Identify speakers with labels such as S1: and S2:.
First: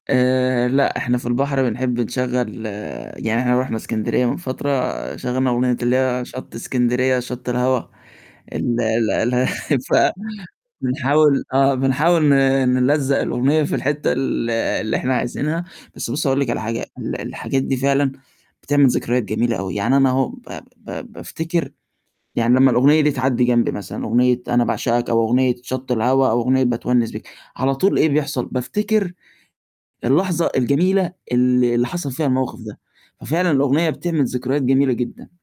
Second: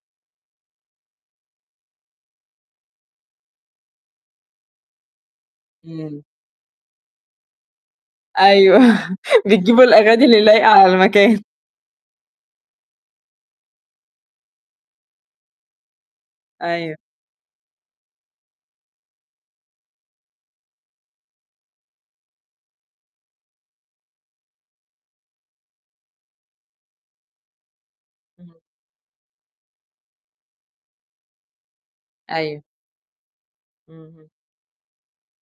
S1: آآ، لأ إحنا في البحر بنحب نشغّل يعني إحنا رُحنا إسكندرية من فترة، شغّلنا أغنية اللي
S2: امم.
S1: هي شَطّ إسكندرية يا شَطّ الهوا،
S2: أيوه
S1: ال ال ال
S2: بتجيبوا
S1: ف
S2: الأغاني اللي لايقة على المكان.
S1: بنحاول آه، بنحاول ن نلزّق الأغنية في الحِتّة ال اللي إحنا عايزينها، بس بُصّي، هاقول لِك على حاجة،
S2: أيوه.
S1: ال الحاجات دي فعلًا بتعمل ذكريات جميلة أوي، يعني أنا أهو ب ب بافتكر يعني لمّا الأغنية دي تعدّي جنبي مثلًا، أغنية أنا باعشقك، أو أغنية شَطّ الهوا، أو أغنية باتونِّس بيك، على طول إيه بيحصل،
S2: إمم.
S1: بافتكر اللحظة الجميلة ال اللي حصل فيها الموقف
S2: أيوه.
S1: ده، ففعلًا الأغنية بتعمل
S2: اهم.
S1: ذكريات جميلة جدًا.